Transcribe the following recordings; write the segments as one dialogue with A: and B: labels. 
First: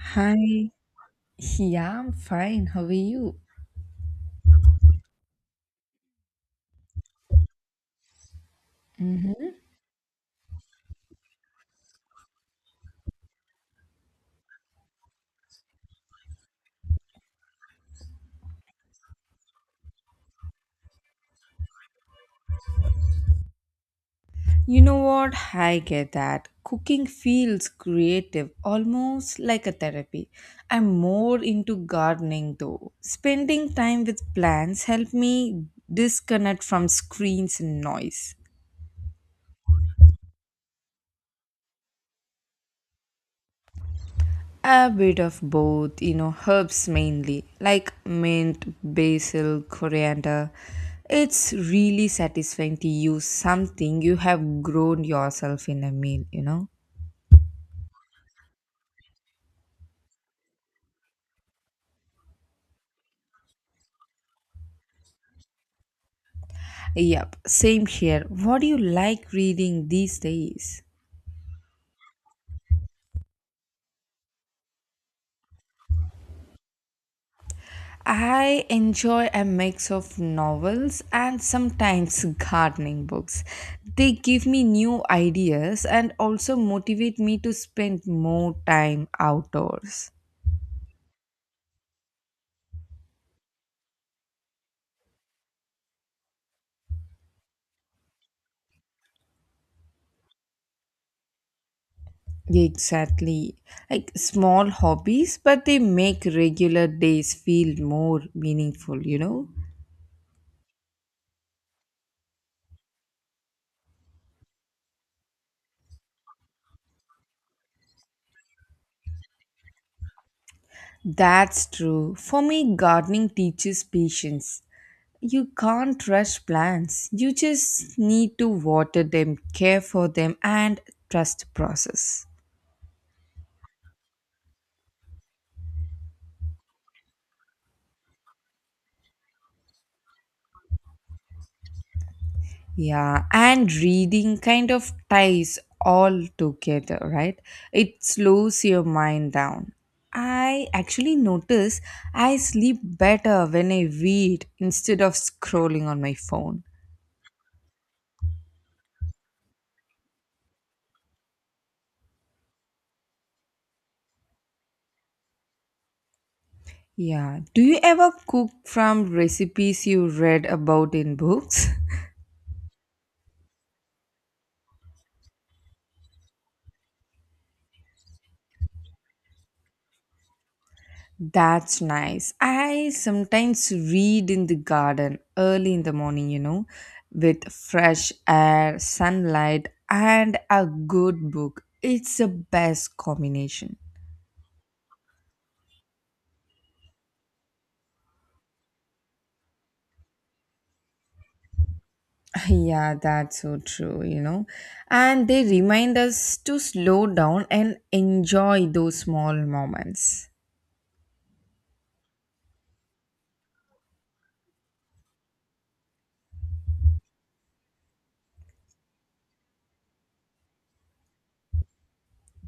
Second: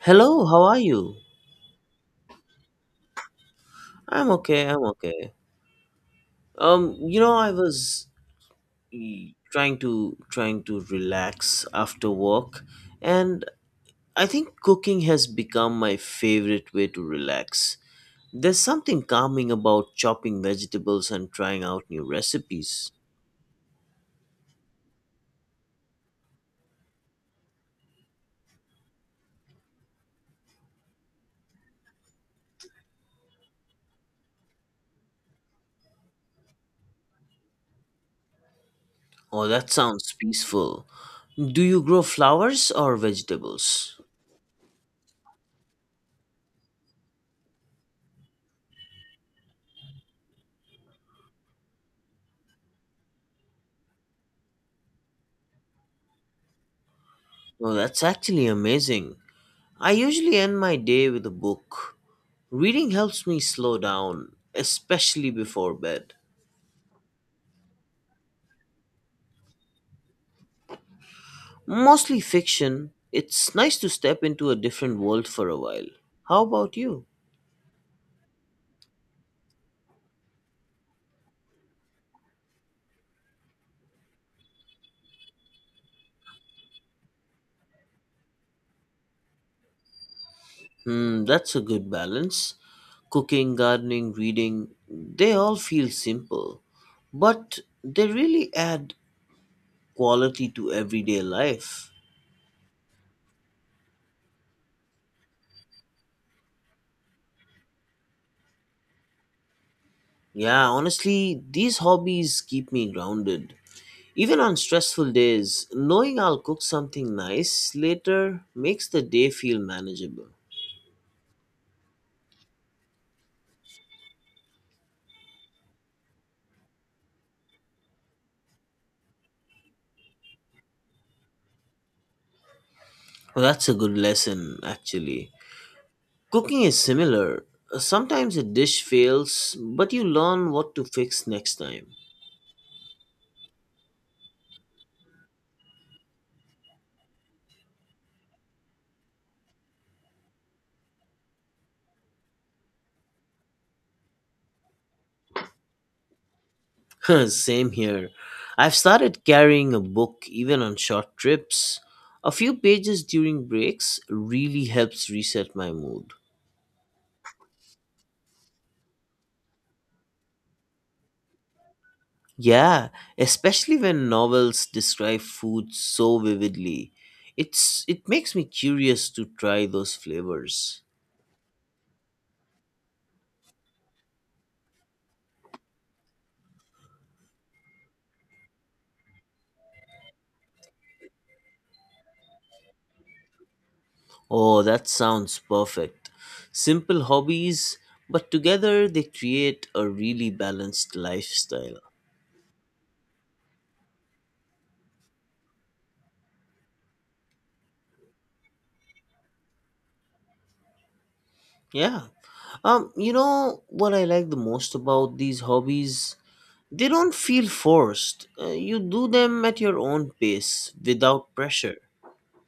A: Hello, how
B: Hi.
A: are you?
B: Yeah, I'm fine. How are you?
A: I'm okay, I'm okay. Um, you know, I was
B: Hmm.
A: trying to relax after work, and I think cooking has become my favorite way to relax. There's something calming about chopping vegetables and trying out new recipes.
B: You know what? I get that. Cooking feels creative, almost like a therapy. I'm more into gardening though. Spending time with plants help me disconnect from screens and noise.
A: Oh, that sounds peaceful. Do you grow flowers or vegetables?
B: A bit of both, you know, herbs mainly, like mint, basil, coriander. It's really satisfying to use something you have grown yourself in a meal, you know.
A: Oh, that's actually amazing. I usually end my day with a book. Reading helps me slow down, especially before bed.
B: Yep, same here. What do you like reading these days?
A: Mostly fiction, it's nice to step into a different world for a while. How about you?
B: I enjoy a mix of novels and sometimes gardening books. They give me new ideas and also motivate me to spend more time outdoors.
A: Hmm, that's a good balance. Cooking, gardening, reading, they all feel simple, but they really add quality to everyday life.
B: Exactly. Like small hobbies, but they make regular days feel more meaningful, you know?
A: Yeah, honestly, these hobbies keep me grounded. Even on stressful days, knowing I'll cook something nice later makes the day feel manageable.
B: That's true. For me, gardening teaches patience. You can't rush plants. You just need to water them, care for them, and trust the process.
A: Well, that's a good lesson, actually. Cooking is similar. Sometimes a dish fails, but you learn what to fix next time.
B: Yeah, and reading kind of ties all together, right? It slows your mind down. I actually notice I sleep better when I read instead of scrolling on my phone.
A: Same here. I've started carrying a book even on short trips. A few pages during breaks really helps reset my mood.
B: Yeah. Do you ever cook from recipes you read about in books?
A: Yeah, especially when novels describe food so vividly. It makes me curious to try those flavors.
B: That's nice. I sometimes read in the garden early in the morning, you know, with fresh air, sunlight, and a good book. It's the best combination.
A: Oh, that sounds perfect. Simple hobbies, but together they create a really balanced lifestyle.
B: Yeah, that's so true, you know. And they remind us to slow down and enjoy those small moments.
A: Yeah. You know what I like the most about these hobbies? They don't feel forced. You do them at your own pace without pressure.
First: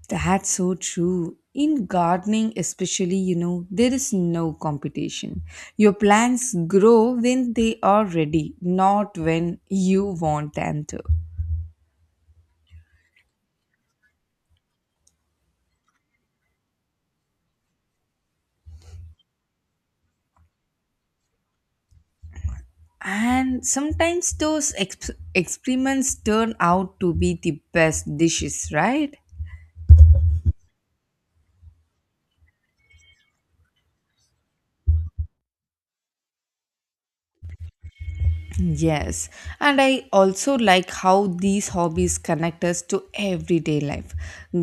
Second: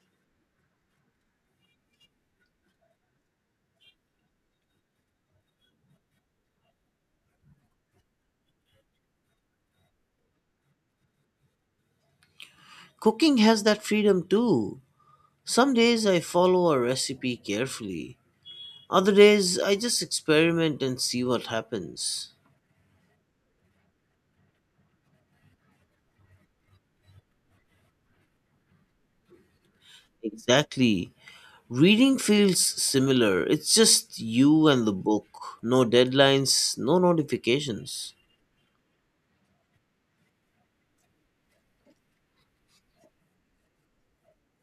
B: That's so true. In gardening, especially, you know, there is no competition. Your plants grow when they are ready, not when you want them to.
A: Cooking has that freedom too. Some days I follow a recipe carefully, other days I just experiment and see what happens.
B: And sometimes those experiments turn out to be the best dishes, right?
A: Exactly. Reading feels similar, it's just you and the book. No deadlines, no notifications.
B: Yes, and I also like how these hobbies connect us to everyday life.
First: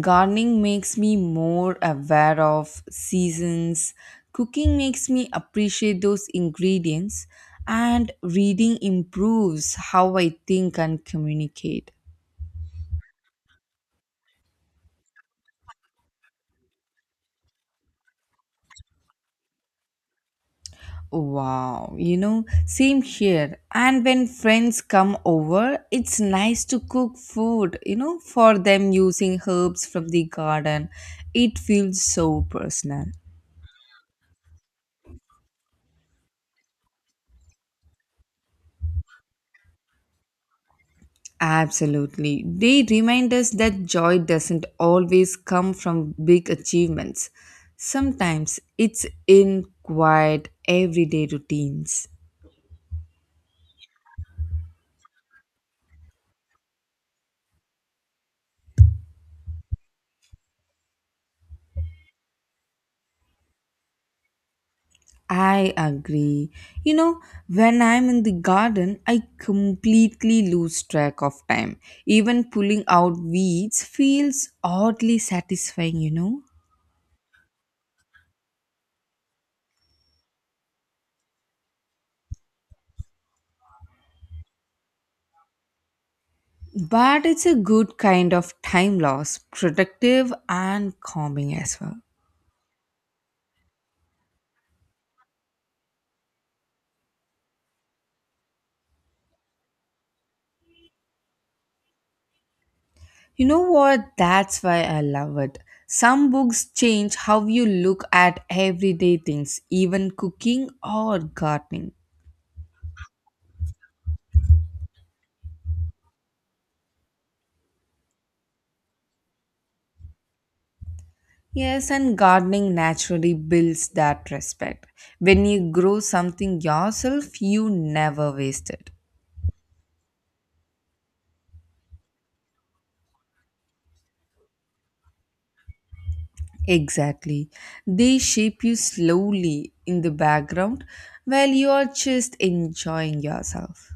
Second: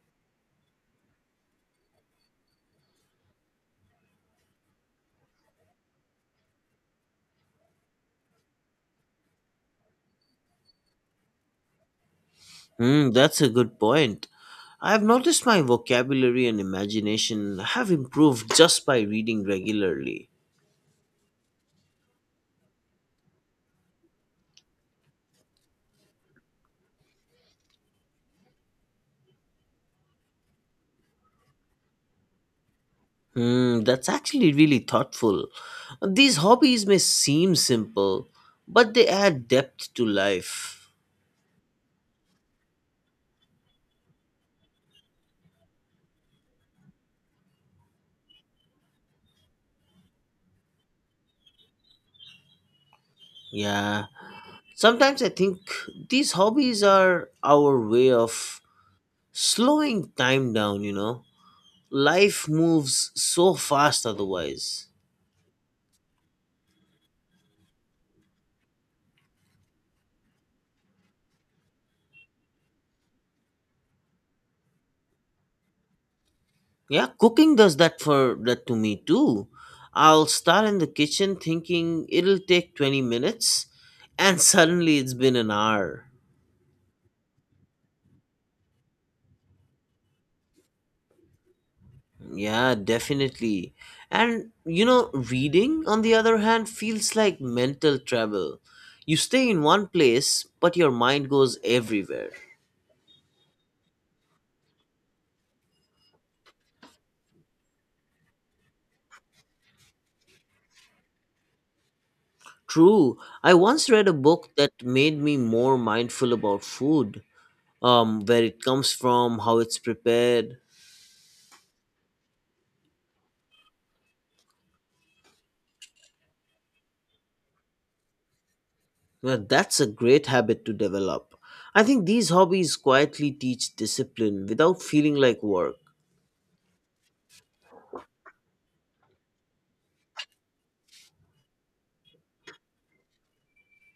B: Gardening makes me more aware of seasons, cooking makes me appreciate those ingredients, and reading improves how I think and communicate.
A: Hmm, that's a good point. I've noticed my vocabulary and imagination have improved just by reading regularly.
B: Wow, you know, same here. And when friends come over, it's nice to cook food, you know, for them using herbs from the garden. It feels so personal.
A: Hmm, that's actually really thoughtful. These hobbies may seem simple, but they add depth to life.
B: Absolutely. They remind us that joy doesn't always come from big achievements, sometimes it's in quiet, everyday routines.
A: Yeah. Sometimes I think these hobbies are our way of slowing time down, you know. Life moves so fast otherwise.
B: I agree. You know, when I'm in the garden, I completely lose track of time. Even pulling out weeds feels oddly satisfying, you know.
A: Yeah, cooking does that for that to me too. I'll start in the kitchen thinking it'll take 20 minutes and suddenly it's been an hour.
B: But it's a good kind of time loss, productive and calming as well.
A: Yeah, definitely. And you know, reading, on the other hand, feels like mental travel. You stay in one place, but your mind goes everywhere.
B: You know what? That's why I love it. Some books change how you look at everyday things, even cooking or gardening.
A: True, I once read a book that made me more mindful about food, where it comes from, how it's prepared.
B: Yes, and gardening naturally builds that respect. When you grow something yourself, you never waste it.
A: Well, that's a great habit to develop. I think these hobbies quietly teach discipline without feeling like work.
B: Exactly. They shape you slowly in the background while you are just enjoying yourself.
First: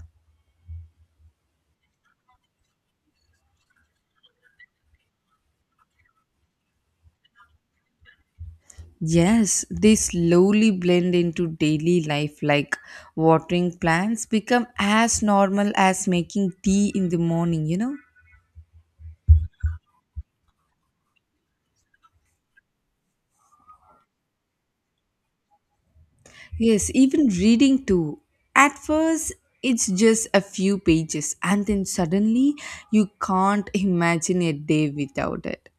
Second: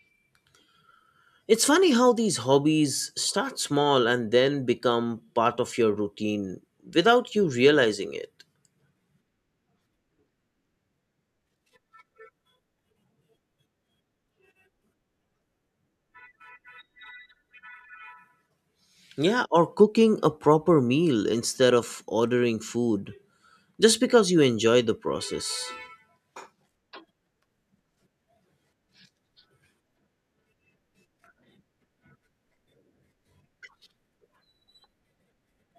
A: It's funny how these hobbies start small and then become part of your routine without you realizing it.
B: Yes, they slowly blend into daily life, like watering plants become as normal as making tea in the morning, you know?
A: Yeah, or cooking a proper meal instead of ordering food just because you enjoy the process.
B: Yes, even reading too. At first, it's just a few pages, and then suddenly you can't imagine a day without it.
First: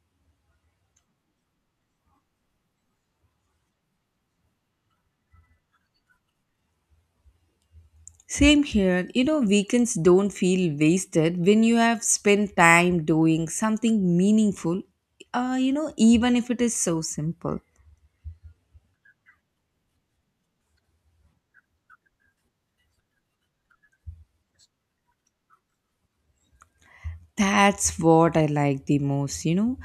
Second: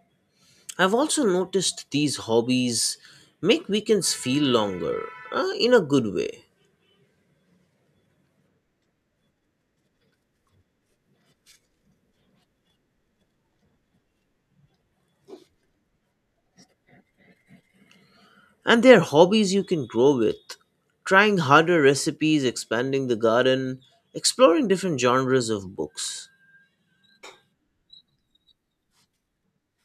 A: I've also noticed these hobbies make weekends feel longer in a good way.
B: Same here, you know, weekends don't feel wasted when you have spent time doing something meaningful, you know, even if it is so simple.
A: And they're hobbies you can grow with. Trying harder recipes, expanding the garden, exploring different genres of books.
B: That's what I like the most, you know.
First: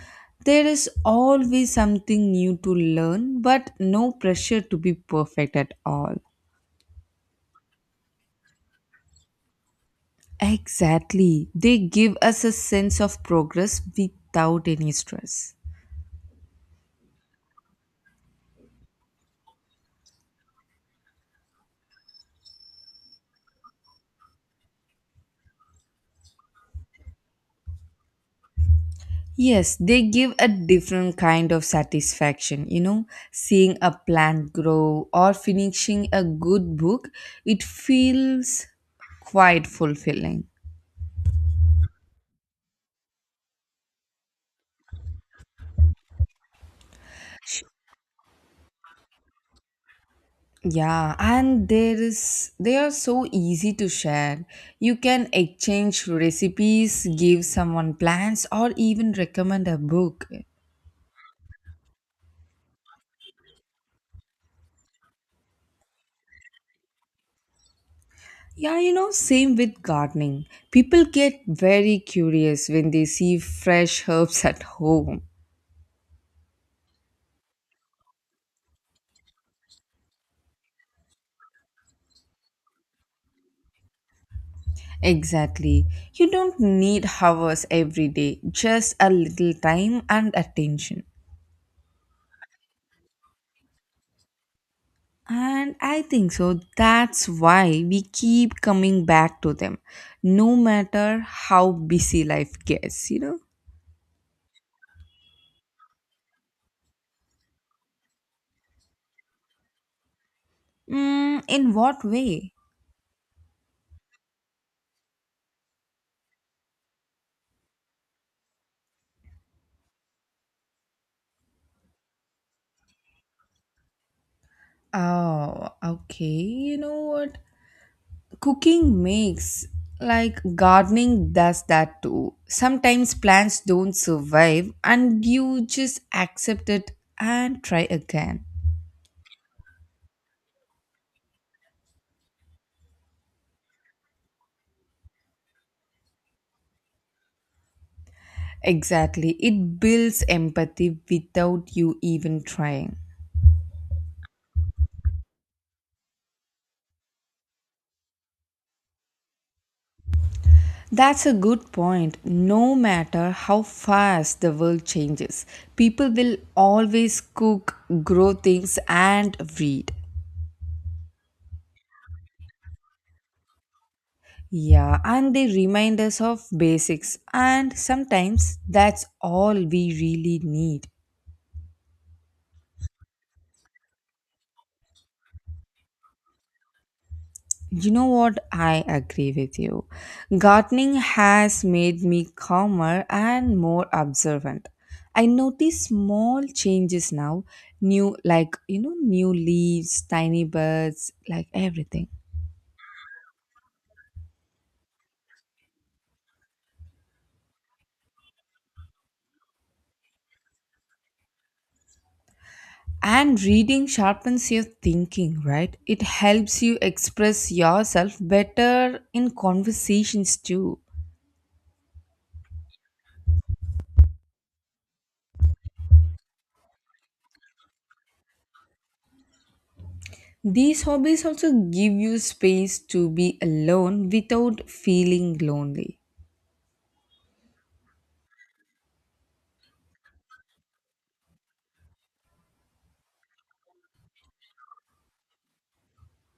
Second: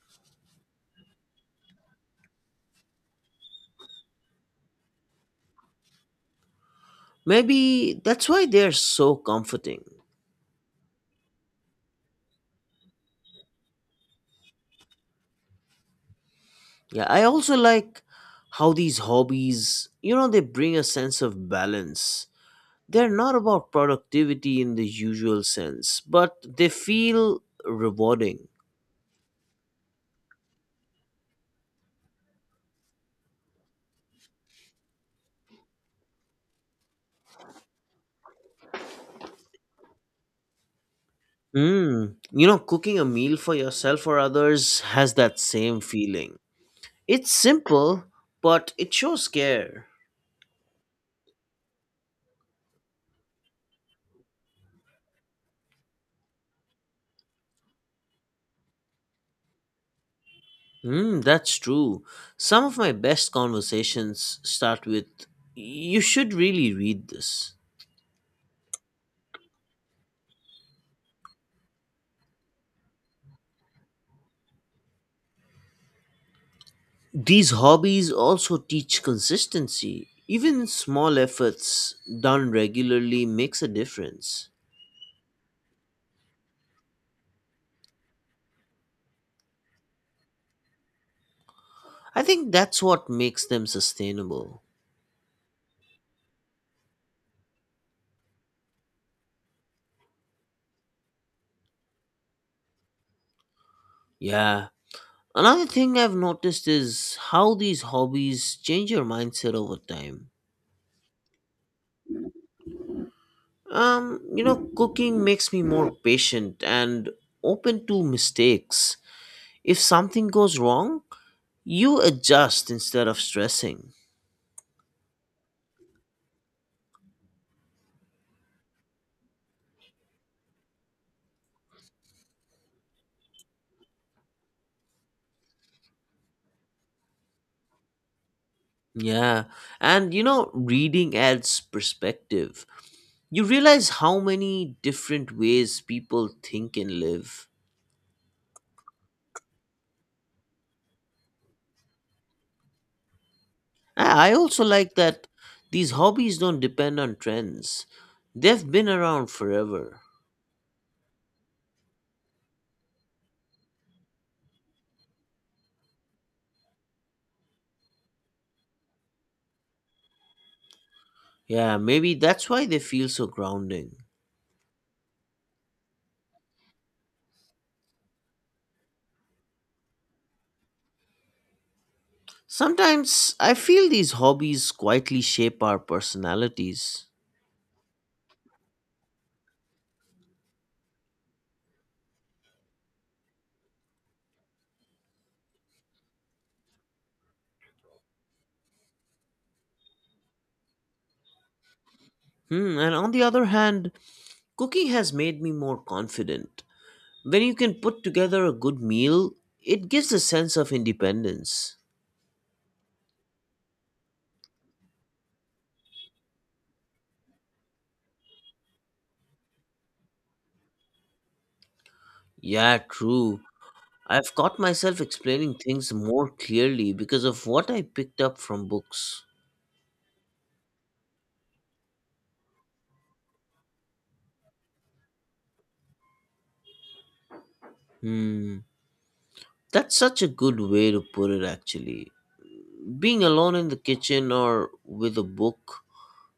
B: There is always something new to learn, but no pressure to be perfect at all.
A: Maybe that's why they're so comforting.
B: Exactly. They give us a sense of progress without any stress.
A: Yeah, I also like how these hobbies, you know, they bring a sense of balance. They're not about productivity in the usual sense, but they feel rewarding.
B: Yes, they give a different kind of satisfaction. You know, seeing a plant grow or finishing a good book, it feels quite fulfilling.
A: Mm. You know, cooking a meal for yourself or others has that same feeling. It's
B: Sh-
A: simple, but it shows care.
B: Yeah, and there is they are so easy to share. You can exchange recipes, give someone plants, or even recommend a book.
A: Mm, that's true. Some of my best conversations start with, "You should really read this."
B: Yeah, you know, same with gardening. People get very curious when they see fresh herbs at home.
A: These hobbies also teach consistency. Even small efforts done regularly makes a difference.
B: Exactly. You don't need hours every day, just a little time and attention.
A: I think that's what makes them sustainable.
B: And I think so. That's why we keep coming back to them, no matter how busy life gets, you know?
A: Yeah. Another thing I've noticed is how these hobbies change your mindset over time.
B: Mm, in what way?
A: You know, cooking makes me more patient and open to mistakes. If something goes wrong, you adjust instead of stressing.
B: Oh, okay. You know what? Cooking makes, like gardening does that too. Sometimes plants don't survive and you just accept it and try again.
A: Yeah. And you know, reading adds perspective. You realize how many different ways people think and live.
B: Exactly. It builds empathy without you even trying.
A: I also like that these hobbies don't depend on trends, they've been around forever.
B: That's a good point. No matter how fast the world changes, people will always cook, grow things, and read.
A: Yeah, maybe that's why they feel so grounding.
B: Yeah, and they remind us of basics, and sometimes that's all we really need.
A: Sometimes I feel these hobbies quietly shape our personalities.
B: You know what? I agree with you. Gardening has made me calmer and more observant. I notice small changes now, new, like, you know, new leaves, tiny birds, like everything.
A: Hmm, and on the other hand, cooking has made me more confident. When you can put together a good meal, it gives a sense of independence.
B: And reading sharpens your thinking, right? It helps you express yourself better in conversations too.
A: Yeah, true. I've caught myself explaining things more clearly because of what I picked up from books.
B: These hobbies also give you space to be alone without feeling lonely.
A: Hmm. That's such a good way to put it, actually. Being alone in the kitchen or with a book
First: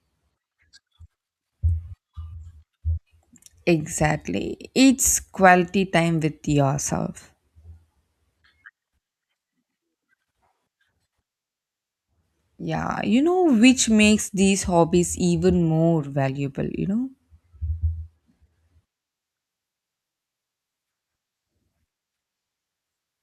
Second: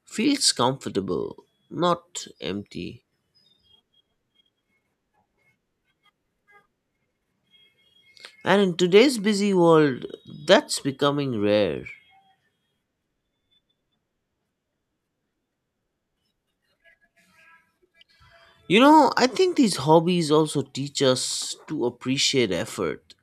A: feels comfortable, not empty.
B: Exactly. It's quality time with yourself.
A: And in today's busy world, that's becoming rare.
B: Yeah, you know, which makes these hobbies even more valuable, you know?
A: You know, I think these hobbies also teach us to appreciate effort,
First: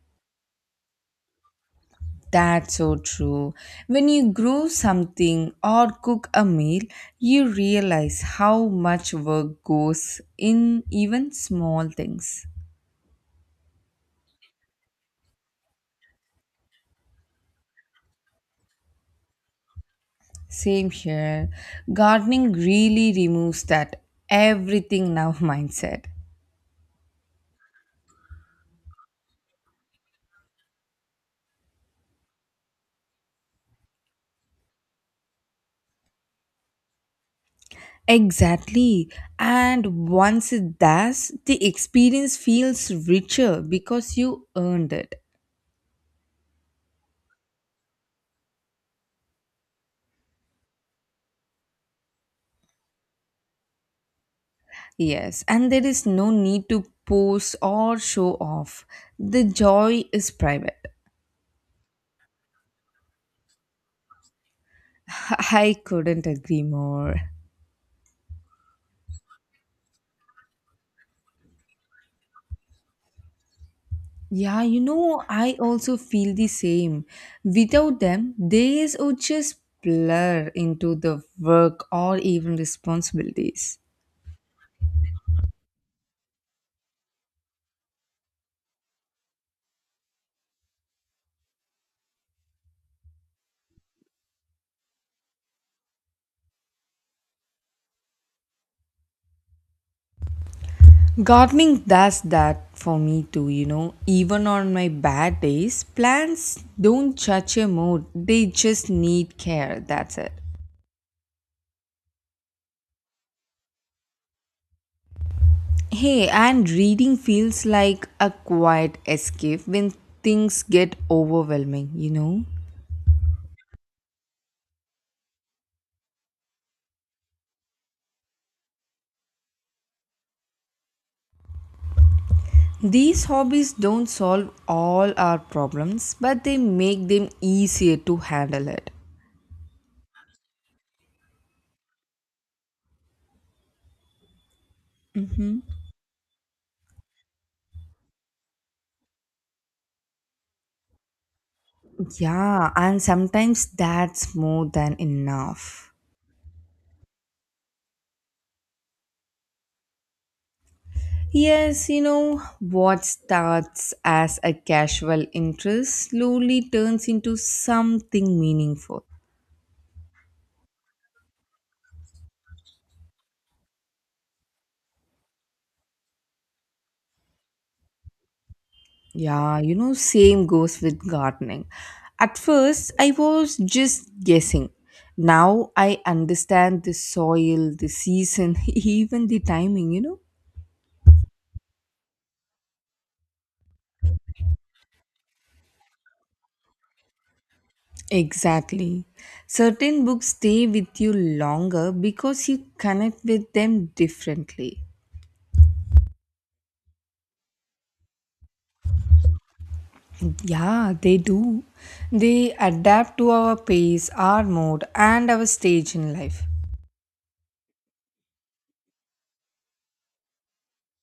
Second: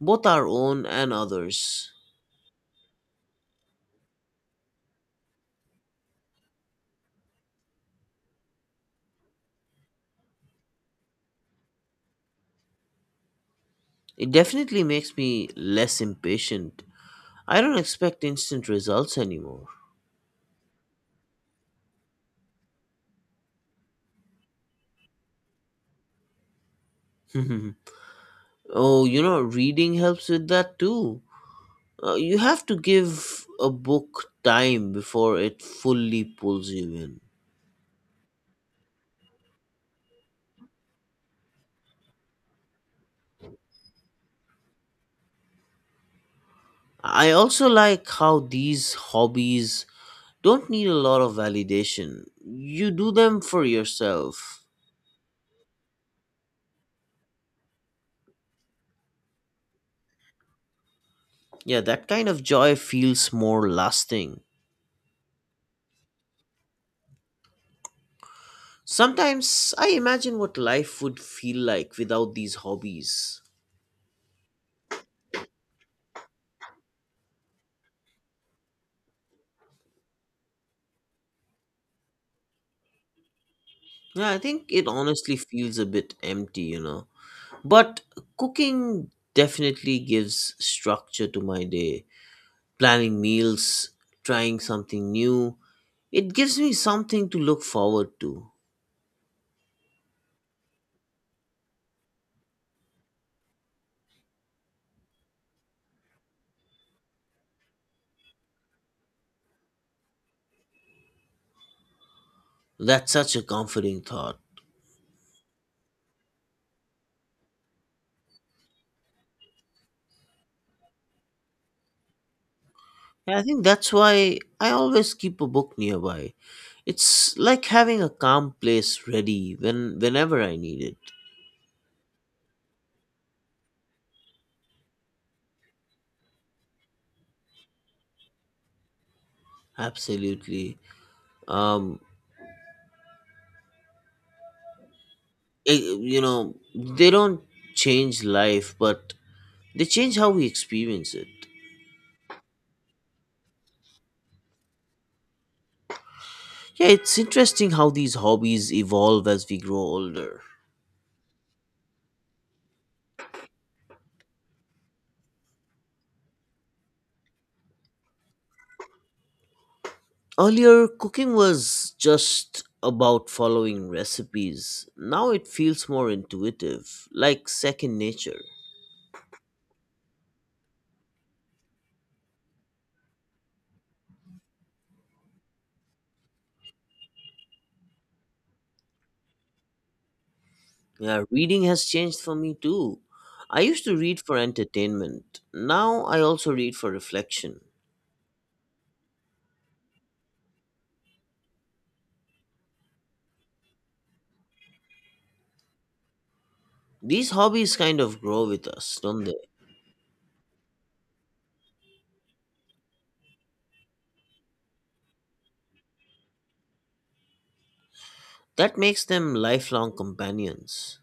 A: both our own and others.
B: That's so true. When you grow something or cook a meal, you realize how much work goes in even small things.
A: It definitely makes me less impatient. I don't expect instant results anymore.
B: Same here. Gardening really removes that everything now mindset.
A: Oh, you know, reading helps with that too. You have to give a book time before it fully pulls you in.
B: Exactly. And once it does, the experience feels richer because you earned it.
A: I also like how these hobbies don't need a lot of validation. You do them for yourself.
B: Yes, and there is no need to post or show off. The joy is private.
A: Yeah, that kind of joy feels more lasting.
B: I couldn't agree more.
A: Sometimes I imagine what life would feel like without these hobbies.
B: Yeah, you know, I also feel the same. Without them, days would just blur into the work or even responsibilities.
A: Yeah, I think it honestly feels a bit empty. But cooking definitely gives structure to my day. Planning meals, trying something new, it gives me something to look forward to.
B: Gardening does that for me too, you know. Even on my bad days, plants don't judge a mood, they just need care. That's it.
A: That's such a comforting thought.
B: Hey, and reading feels like a quiet escape when things get overwhelming, you know.
A: And I think that's why I always keep a book nearby. It's like having a calm place ready whenever I need it.
B: These hobbies don't solve all our problems, but they make them easier to handle it.
A: Absolutely. um
B: Hmm.
A: it, you know they don't change life, but they change how we experience it.
B: Yeah, and sometimes that's more than enough.
A: Yeah, it's interesting how these hobbies evolve as we grow older.
B: Yes, you know, what starts as a casual interest slowly turns into something meaningful.
A: Earlier, cooking was just about following recipes, now it feels more intuitive, like second nature.
B: Yeah, you know, same goes with gardening. At first, I was just guessing. Now I understand the soil, the season, even the timing, you know.
A: Yeah, reading has changed for me too. I used to read for entertainment, now I also read for reflection.
B: Exactly. Certain books stay with you longer because you connect with them differently.
A: These hobbies kind of grow with us, don't they?
B: Yeah, they do. They adapt to our pace, our mood, and our stage in life.
A: That makes them lifelong companions.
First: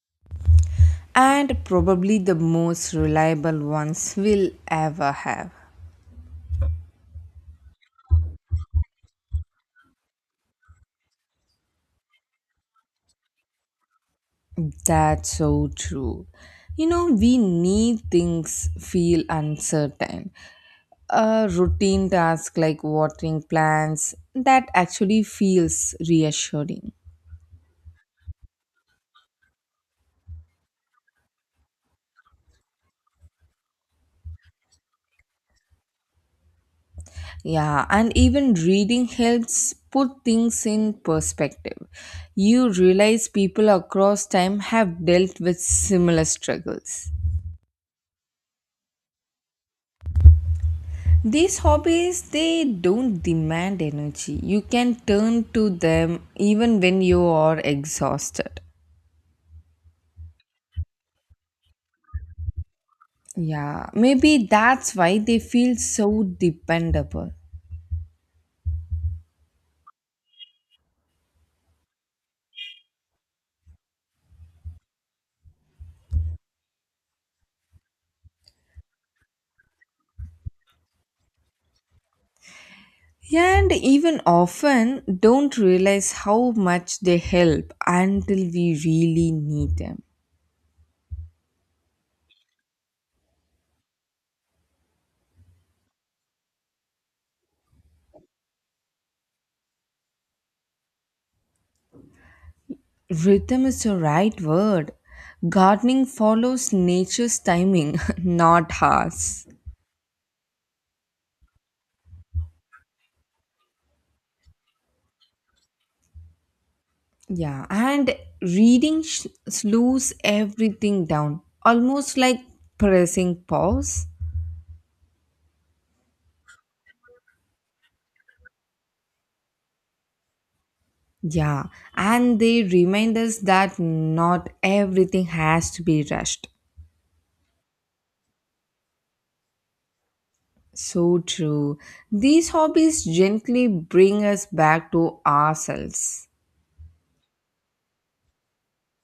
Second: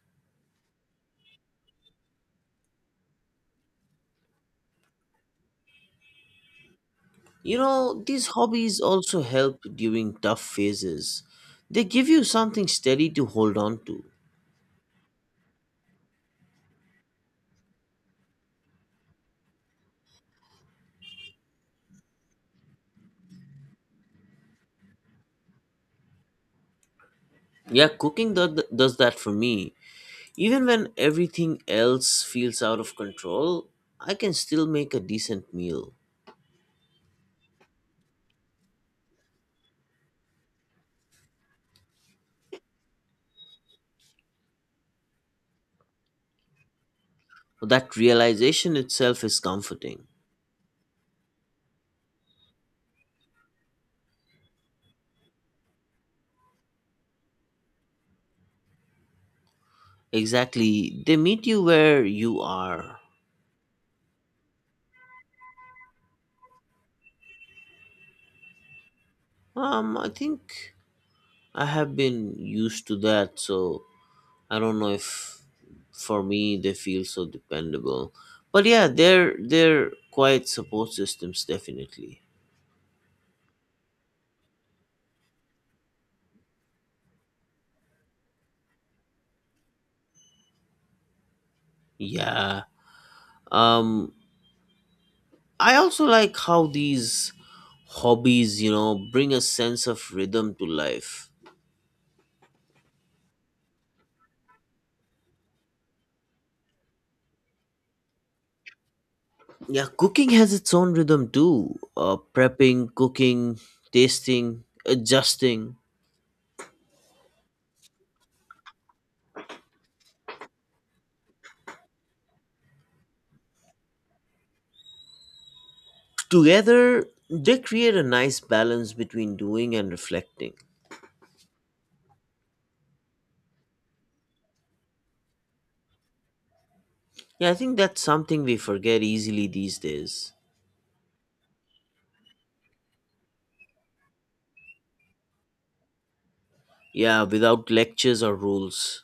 B: And probably the most reliable ones we'll ever have.
A: You know, these hobbies also help during tough phases. They give you something steady to hold on to.
B: That's so true. You know, we need things feel uncertain. A routine task like watering plants that actually feels reassuring.
A: Yeah, cooking does that for me. Even when everything else feels out of control, I can still make a decent meal.
B: Yeah, and even reading helps put things in perspective. You realize people across time have dealt with similar struggles.
A: That realization itself is comforting.
B: These hobbies they don't demand energy. You can turn to them even when you are exhausted.
A: Exactly, they meet you where you are.
B: Yeah, maybe that's why they feel so dependable.
A: I think I have been used to that, so I don't know if for me they feel so dependable. But yeah, they're quite support systems definitely.
B: And even often don't realize how much they help until we really need them.
A: Yeah. Um I also like how these hobbies, you know, bring a sense of rhythm to life.
B: Rhythm is the right word. Gardening follows nature's timing, not ours.
A: Yeah, cooking has its own rhythm too. Prepping, cooking, tasting, adjusting.
B: Yeah, and reading slows everything down, almost like pressing pause.
A: Together they create a nice balance between doing and reflecting.
B: Yeah, and they remind us that not everything has to be rushed.
A: Yeah, I think that's something we forget easily these days.
B: So true. These hobbies gently bring us back to ourselves.
A: Yeah, without lectures or rules.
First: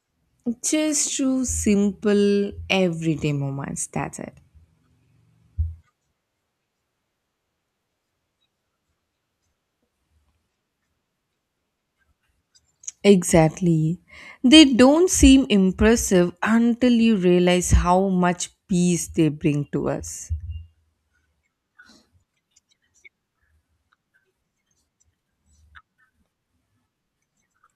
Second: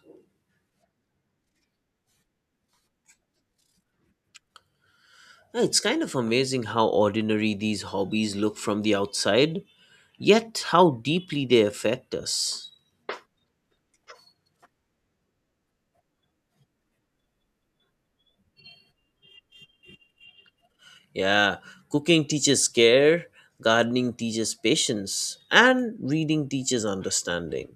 B: Just through simple, everyday moments. That's it.
A: Yeah, it's kind of amazing how ordinary these hobbies look from the outside, yet how deeply they affect us.
B: Exactly. They don't seem impressive until you realize how much peace they bring to us.
A: Yeah, cooking teaches care, gardening teaches patience, and reading teaches understanding.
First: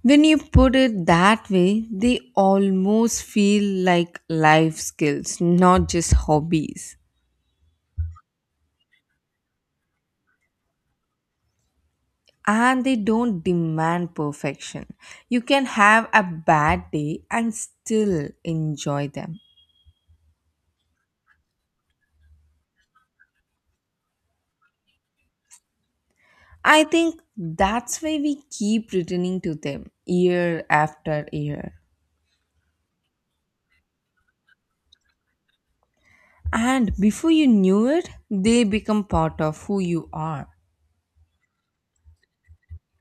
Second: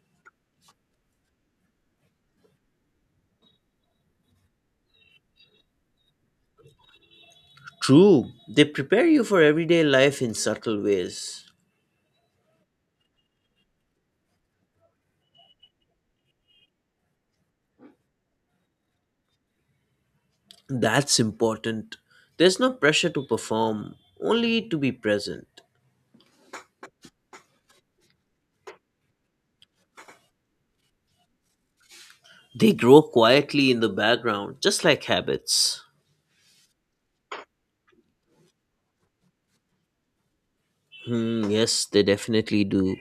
B: When you put it that way, they almost feel like life skills, not just hobbies.
A: True, they prepare you for everyday life in subtle ways.
B: And they don't demand perfection. You can have a bad day and still enjoy them.
A: That's important. There's no pressure to perform, only to be present.
B: I think that's why we keep returning to them year after year.
A: They grow quietly in the background, just like habits.
B: And before you knew it, they become part of who you are.
A: Hmm, yes, they definitely do.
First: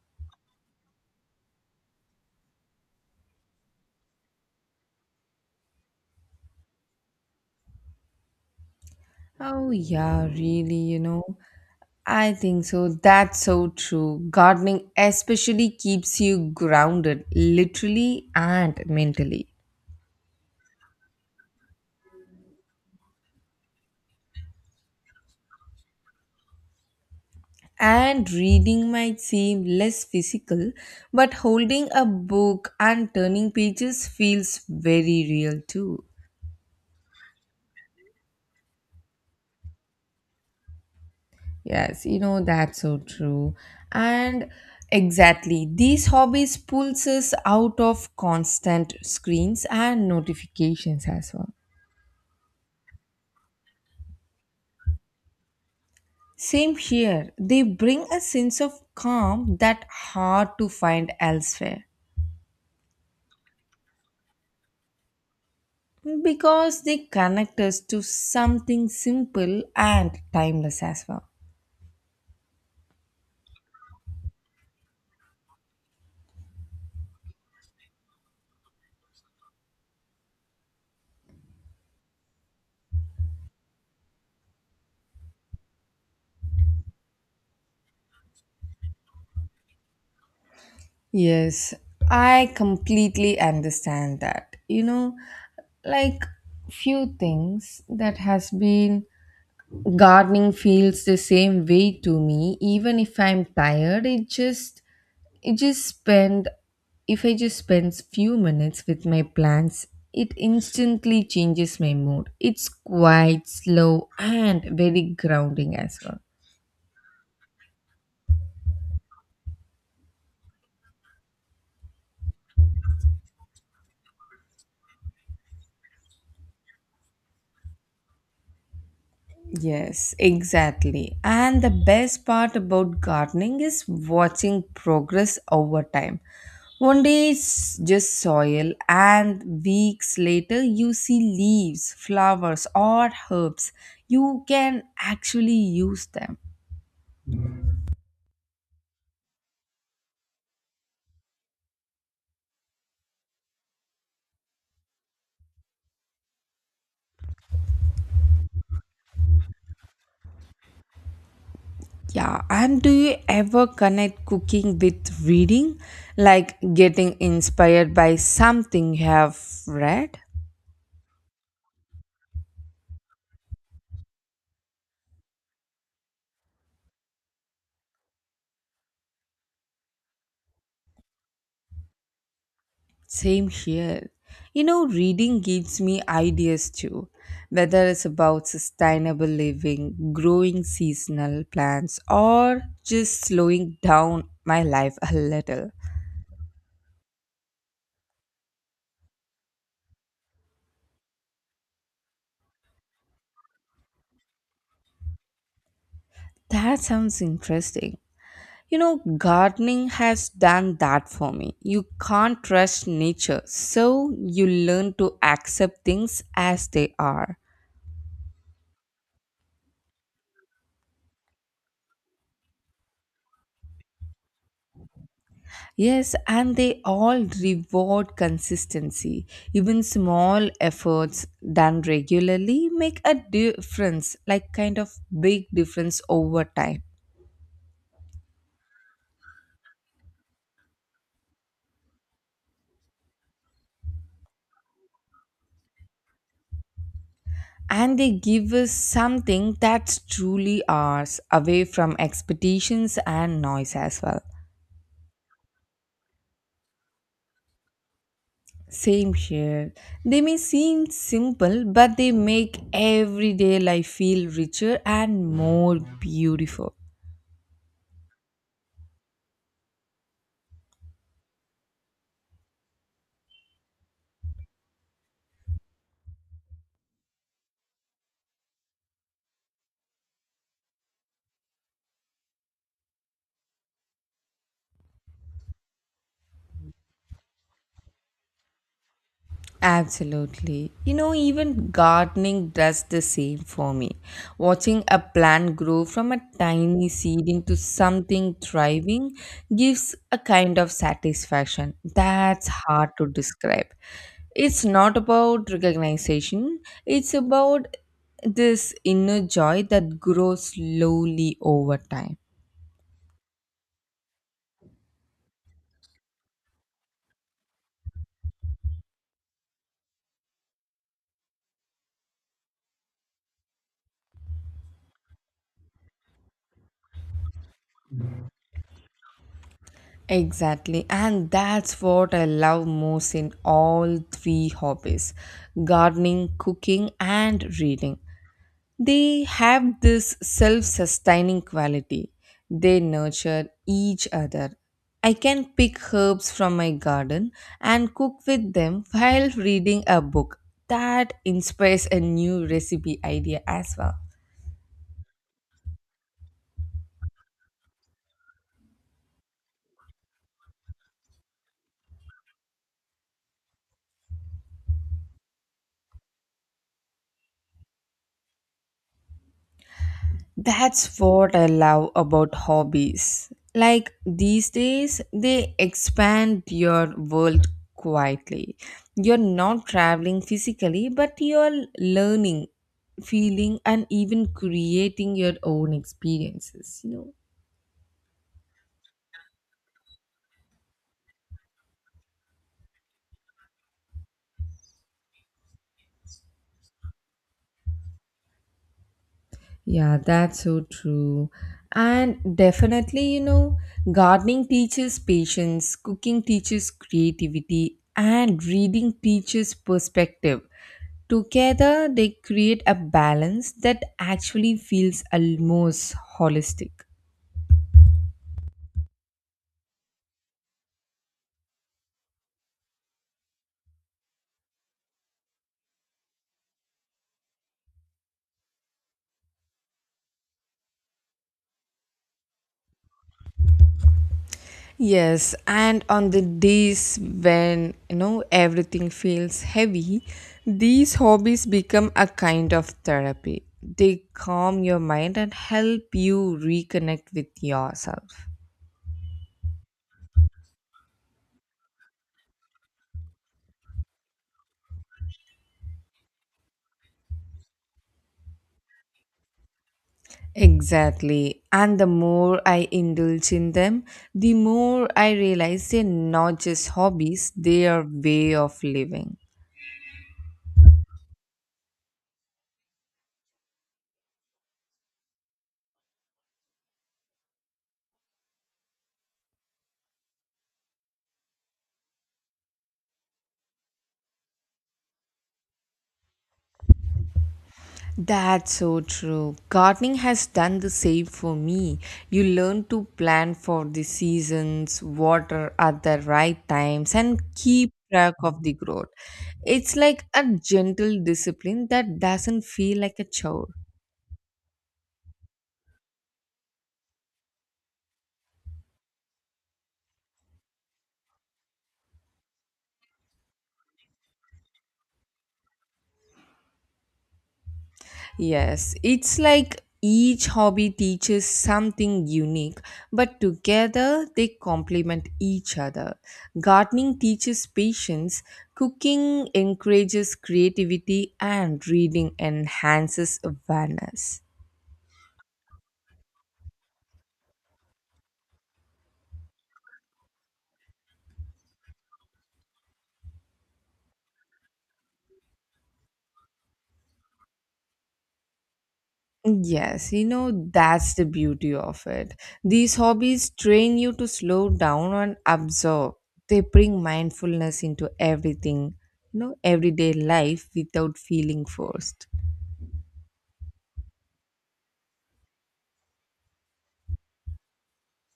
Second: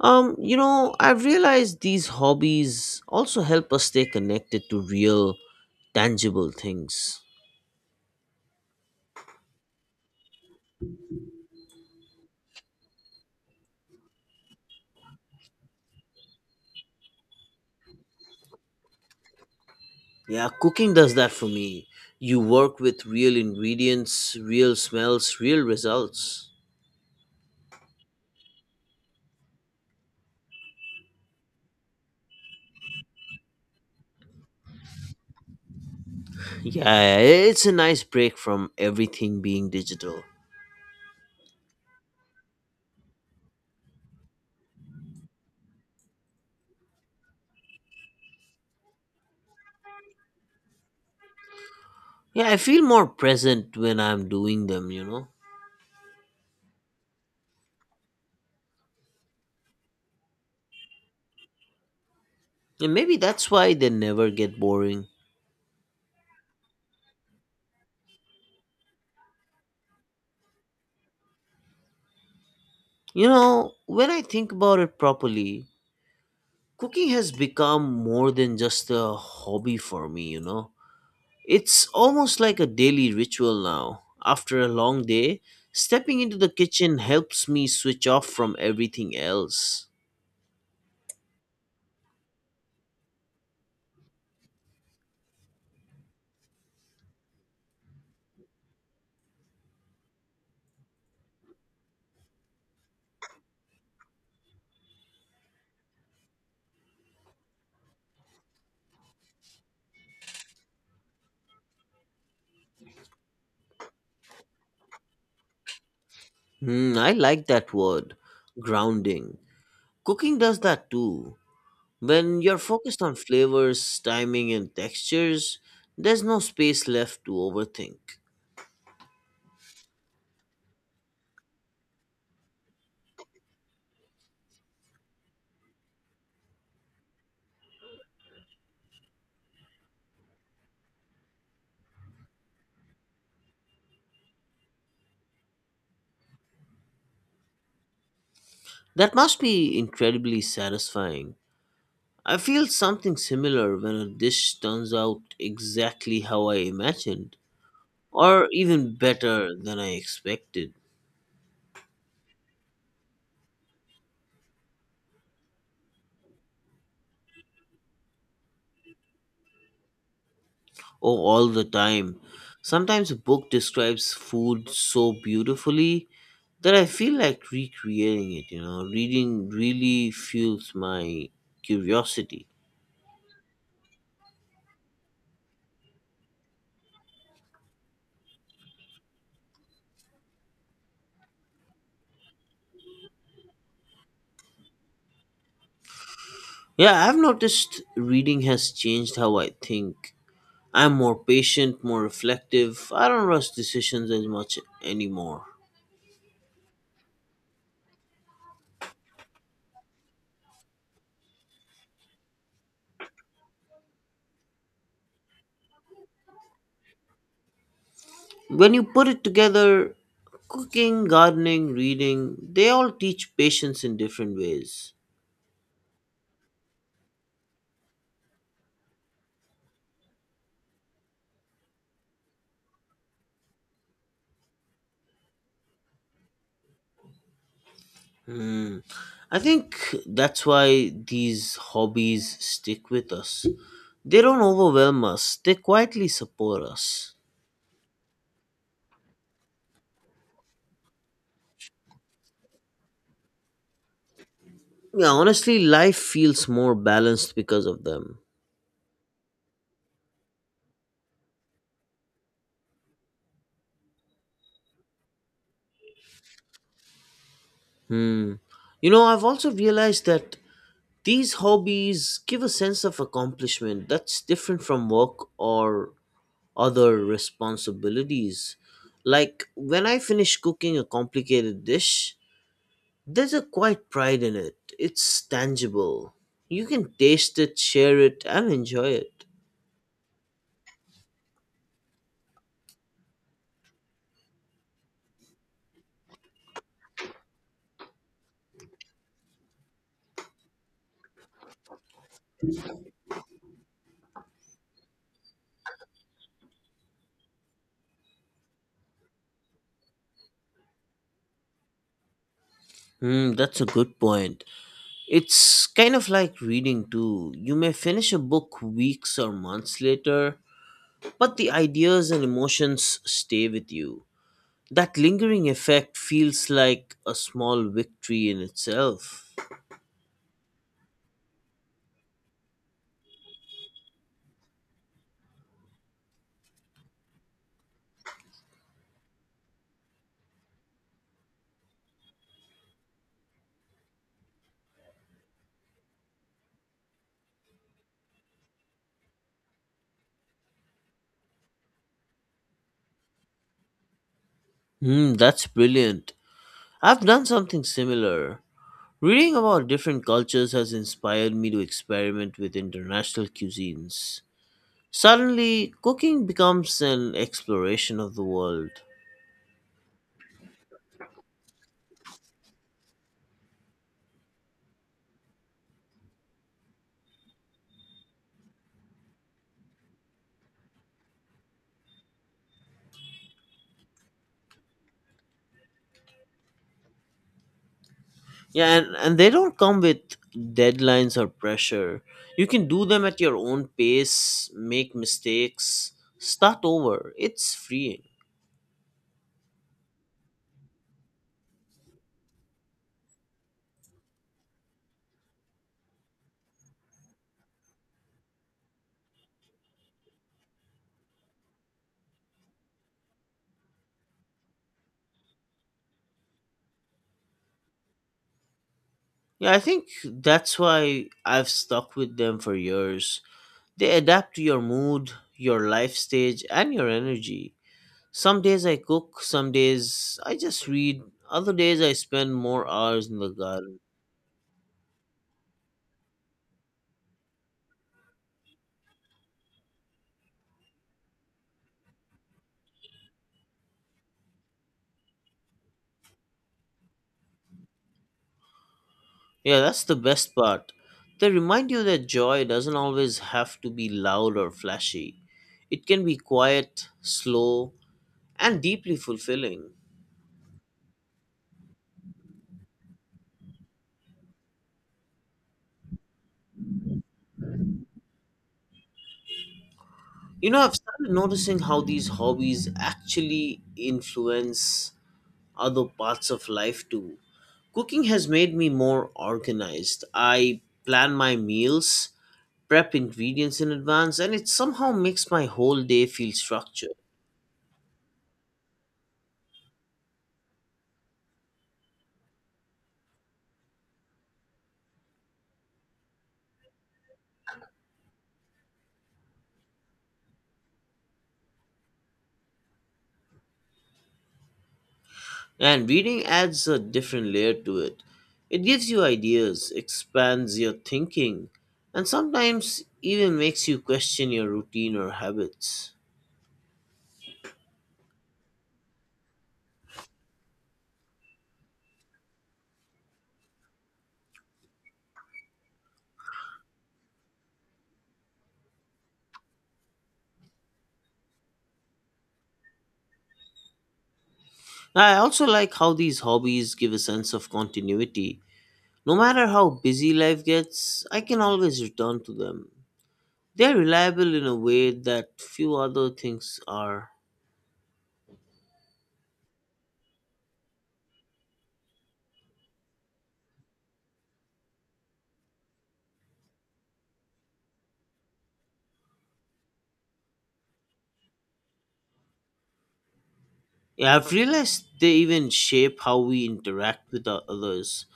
A: You know, I've realized these hobbies also help us stay connected to real, tangible things.
B: Oh, yeah, really, you know. I think so. That's so true. Gardening especially keeps you grounded, literally and mentally.
A: Yeah, cooking does that for me. You work with real ingredients, real smells, real results.
B: And reading might seem less physical, but holding a book and turning pages feels very real too.
A: Yeah, it's a nice break from everything being digital.
B: Yes, you know, that's so true. And exactly, these hobbies pulls us out of constant screens and notifications as well.
A: Yeah, I feel more present when I'm doing them, you know.
B: Same here. They bring a sense of calm that hard to find elsewhere
A: And maybe that's why they never get boring.
B: because they connect us to something simple and timeless as well.
A: You know, when I think about it properly, cooking has become more than just a hobby for me, you know. It's almost like a daily ritual now. After a long day, stepping into the kitchen helps me switch off from everything else.
B: Yes, I completely understand that. You know, like few things that has been gardening feels the same way to me. Even if I'm tired, it just I just spend if I just spend few minutes with my plants, it instantly changes my mood. It's quite slow and very grounding as well.
A: Hmm, I like that word, grounding. Cooking does that too. When you're focused on flavors, timing, and textures, there's no space left to overthink.
B: Yes, exactly. And the best part about gardening is watching progress over time. One day it's just soil, and weeks later, you see leaves, flowers, or herbs. You can actually use them.
A: That must be incredibly satisfying. I feel something similar when a dish turns out exactly how I imagined, or even better than I expected.
B: Yeah, and do you ever connect cooking with reading? Like getting inspired by something you have read?
A: Oh, all the time. Sometimes a book describes food so beautifully that I feel like recreating it, you know. Reading really fuels my curiosity.
B: Same here. You know, reading gives me ideas too, whether it's about sustainable living, growing seasonal plants, or just slowing down my life a little.
A: Yeah, I've noticed reading has changed how I think. I'm more patient, more reflective. I don't rush decisions as much anymore.
B: That sounds interesting. You know, gardening has done that for me. You can't trust nature, so you learn to accept things as they are.
A: When you put it together, cooking, gardening, reading, they all teach patience in different ways.
B: Yes, and they all reward consistency. Even small efforts done regularly make a difference, like kind of big difference over time.
A: Hmm. I think that's why these hobbies stick with us. They don't overwhelm us, they quietly support us.
B: And they give us something that's truly ours, away from expectations and noise as well.
A: Yeah, honestly, life feels more balanced because of them.
B: Same here. They may seem simple, but they make everyday life feel richer and more beautiful.
A: Hmm, you know, I've also realized that these hobbies give a sense of accomplishment that's different from work or other responsibilities. Like when I finish cooking a complicated dish, there's a quiet pride in it. It's tangible. You can taste it, share it, and enjoy it.
B: Absolutely. You know, even gardening does the same for me. Watching a plant grow from a tiny seed into something thriving gives a kind of satisfaction that's hard to describe. It's not about recognition, it's about this inner joy that grows slowly over time.
A: Hmm, that's a good point. It's kind of like reading too. You may finish a book weeks or months later, but the ideas and emotions stay with you. That lingering effect feels like a small victory in itself.
B: Exactly, and that's what I love most in all three hobbies: gardening, cooking, and reading. They have this self sustaining quality, they nurture each other. I can pick herbs from my garden and cook with them while reading a book. That inspires a new recipe idea as well.
A: Hmm, that's brilliant. I've done something similar. Reading about different cultures has inspired me to experiment with international cuisines. Suddenly, cooking becomes an exploration of the world.
B: That's what I love about hobbies. Like these days, they expand your world quietly. You're not traveling physically, but you're learning, feeling, and even creating your own experiences, you know.
A: Yeah, and they don't come with deadlines or pressure. You can do them at your own pace, make mistakes, start over. It's freeing.
B: Yeah, that's so true. And definitely, you know, gardening teaches patience, cooking teaches creativity, and reading teaches perspective. Together, they create a balance that actually feels almost holistic.
A: Yeah, I think that's why I've stuck with them for years. They adapt to your mood, your life stage, and your energy. Some days I cook, some days I just read, other days I spend more hours in the garden.
B: Yes, and on the days when you know everything feels heavy, these hobbies become a kind of therapy. They calm your mind and help you reconnect with yourself.
A: Yeah, that's the best part. They remind you that joy doesn't always have to be loud or flashy. It can be quiet, slow, and deeply fulfilling.
B: Exactly. And the more I indulge in them, the more I realize they're not just hobbies, they are way of living.
A: You know, I've started noticing how these hobbies actually influence other parts of life too. Cooking has made me more organized. I plan my meals, prep ingredients in advance, and it somehow makes my whole day feel structured.
B: That's so true. Gardening has done the same for me. You learn to plan for the seasons, water at the right times, and keep track of the growth. It's like a gentle discipline that doesn't feel like a chore.
A: And reading adds a different layer to it. It gives you ideas, expands your thinking, and sometimes even makes you question your routine or habits.
B: Yes, it's like each hobby teaches something unique, but together they complement each other. Gardening teaches patience, cooking encourages creativity, and reading enhances awareness.
A: I also like how these hobbies give a sense of continuity. No matter how busy life gets, I can always return to them. They're reliable in a way that few other things are.
B: Yes, you know, that's the beauty of it. These hobbies train you to slow down and observe. They bring mindfulness into everything, you know, everyday life without feeling forced.
A: Yeah, I've realized they even shape how we interact with others.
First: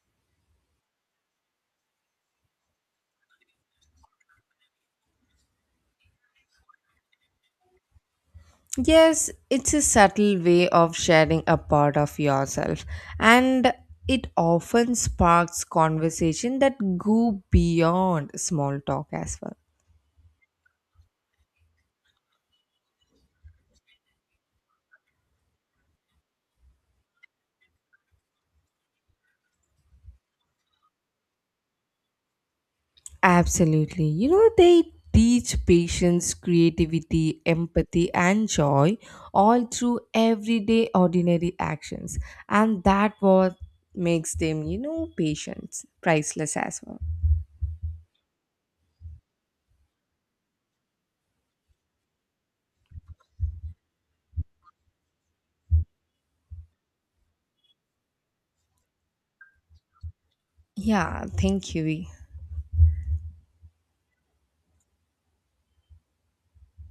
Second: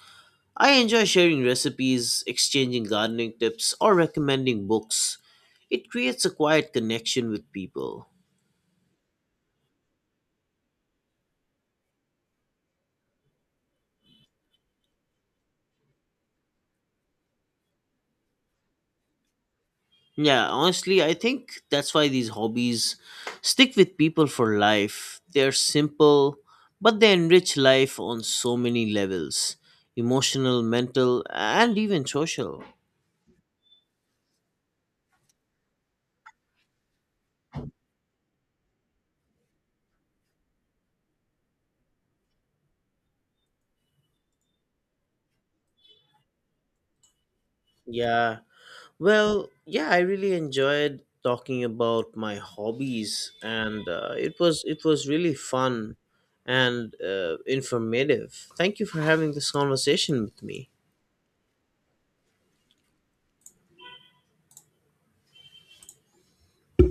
A: I enjoy sharing recipes, exchanging gardening tips, or recommending books. It creates a quiet connection with people.
B: Yes, it's a subtle way of sharing a part of yourself, and it often sparks conversation that go beyond small talk as well.
A: Yeah, honestly, I think that's why these hobbies stick with people for life. They're simple, but they enrich life on so many levels, emotional, mental, and even social.
B: Absolutely. You know, they teach patience, creativity, empathy, and joy all through everyday ordinary actions, and that what makes them, you know, patience priceless as well.
A: Yeah, well, yeah, I really enjoyed talking about my hobbies, and it was really fun and informative. Thank you for having this conversation with me.
B: Yeah, thank you.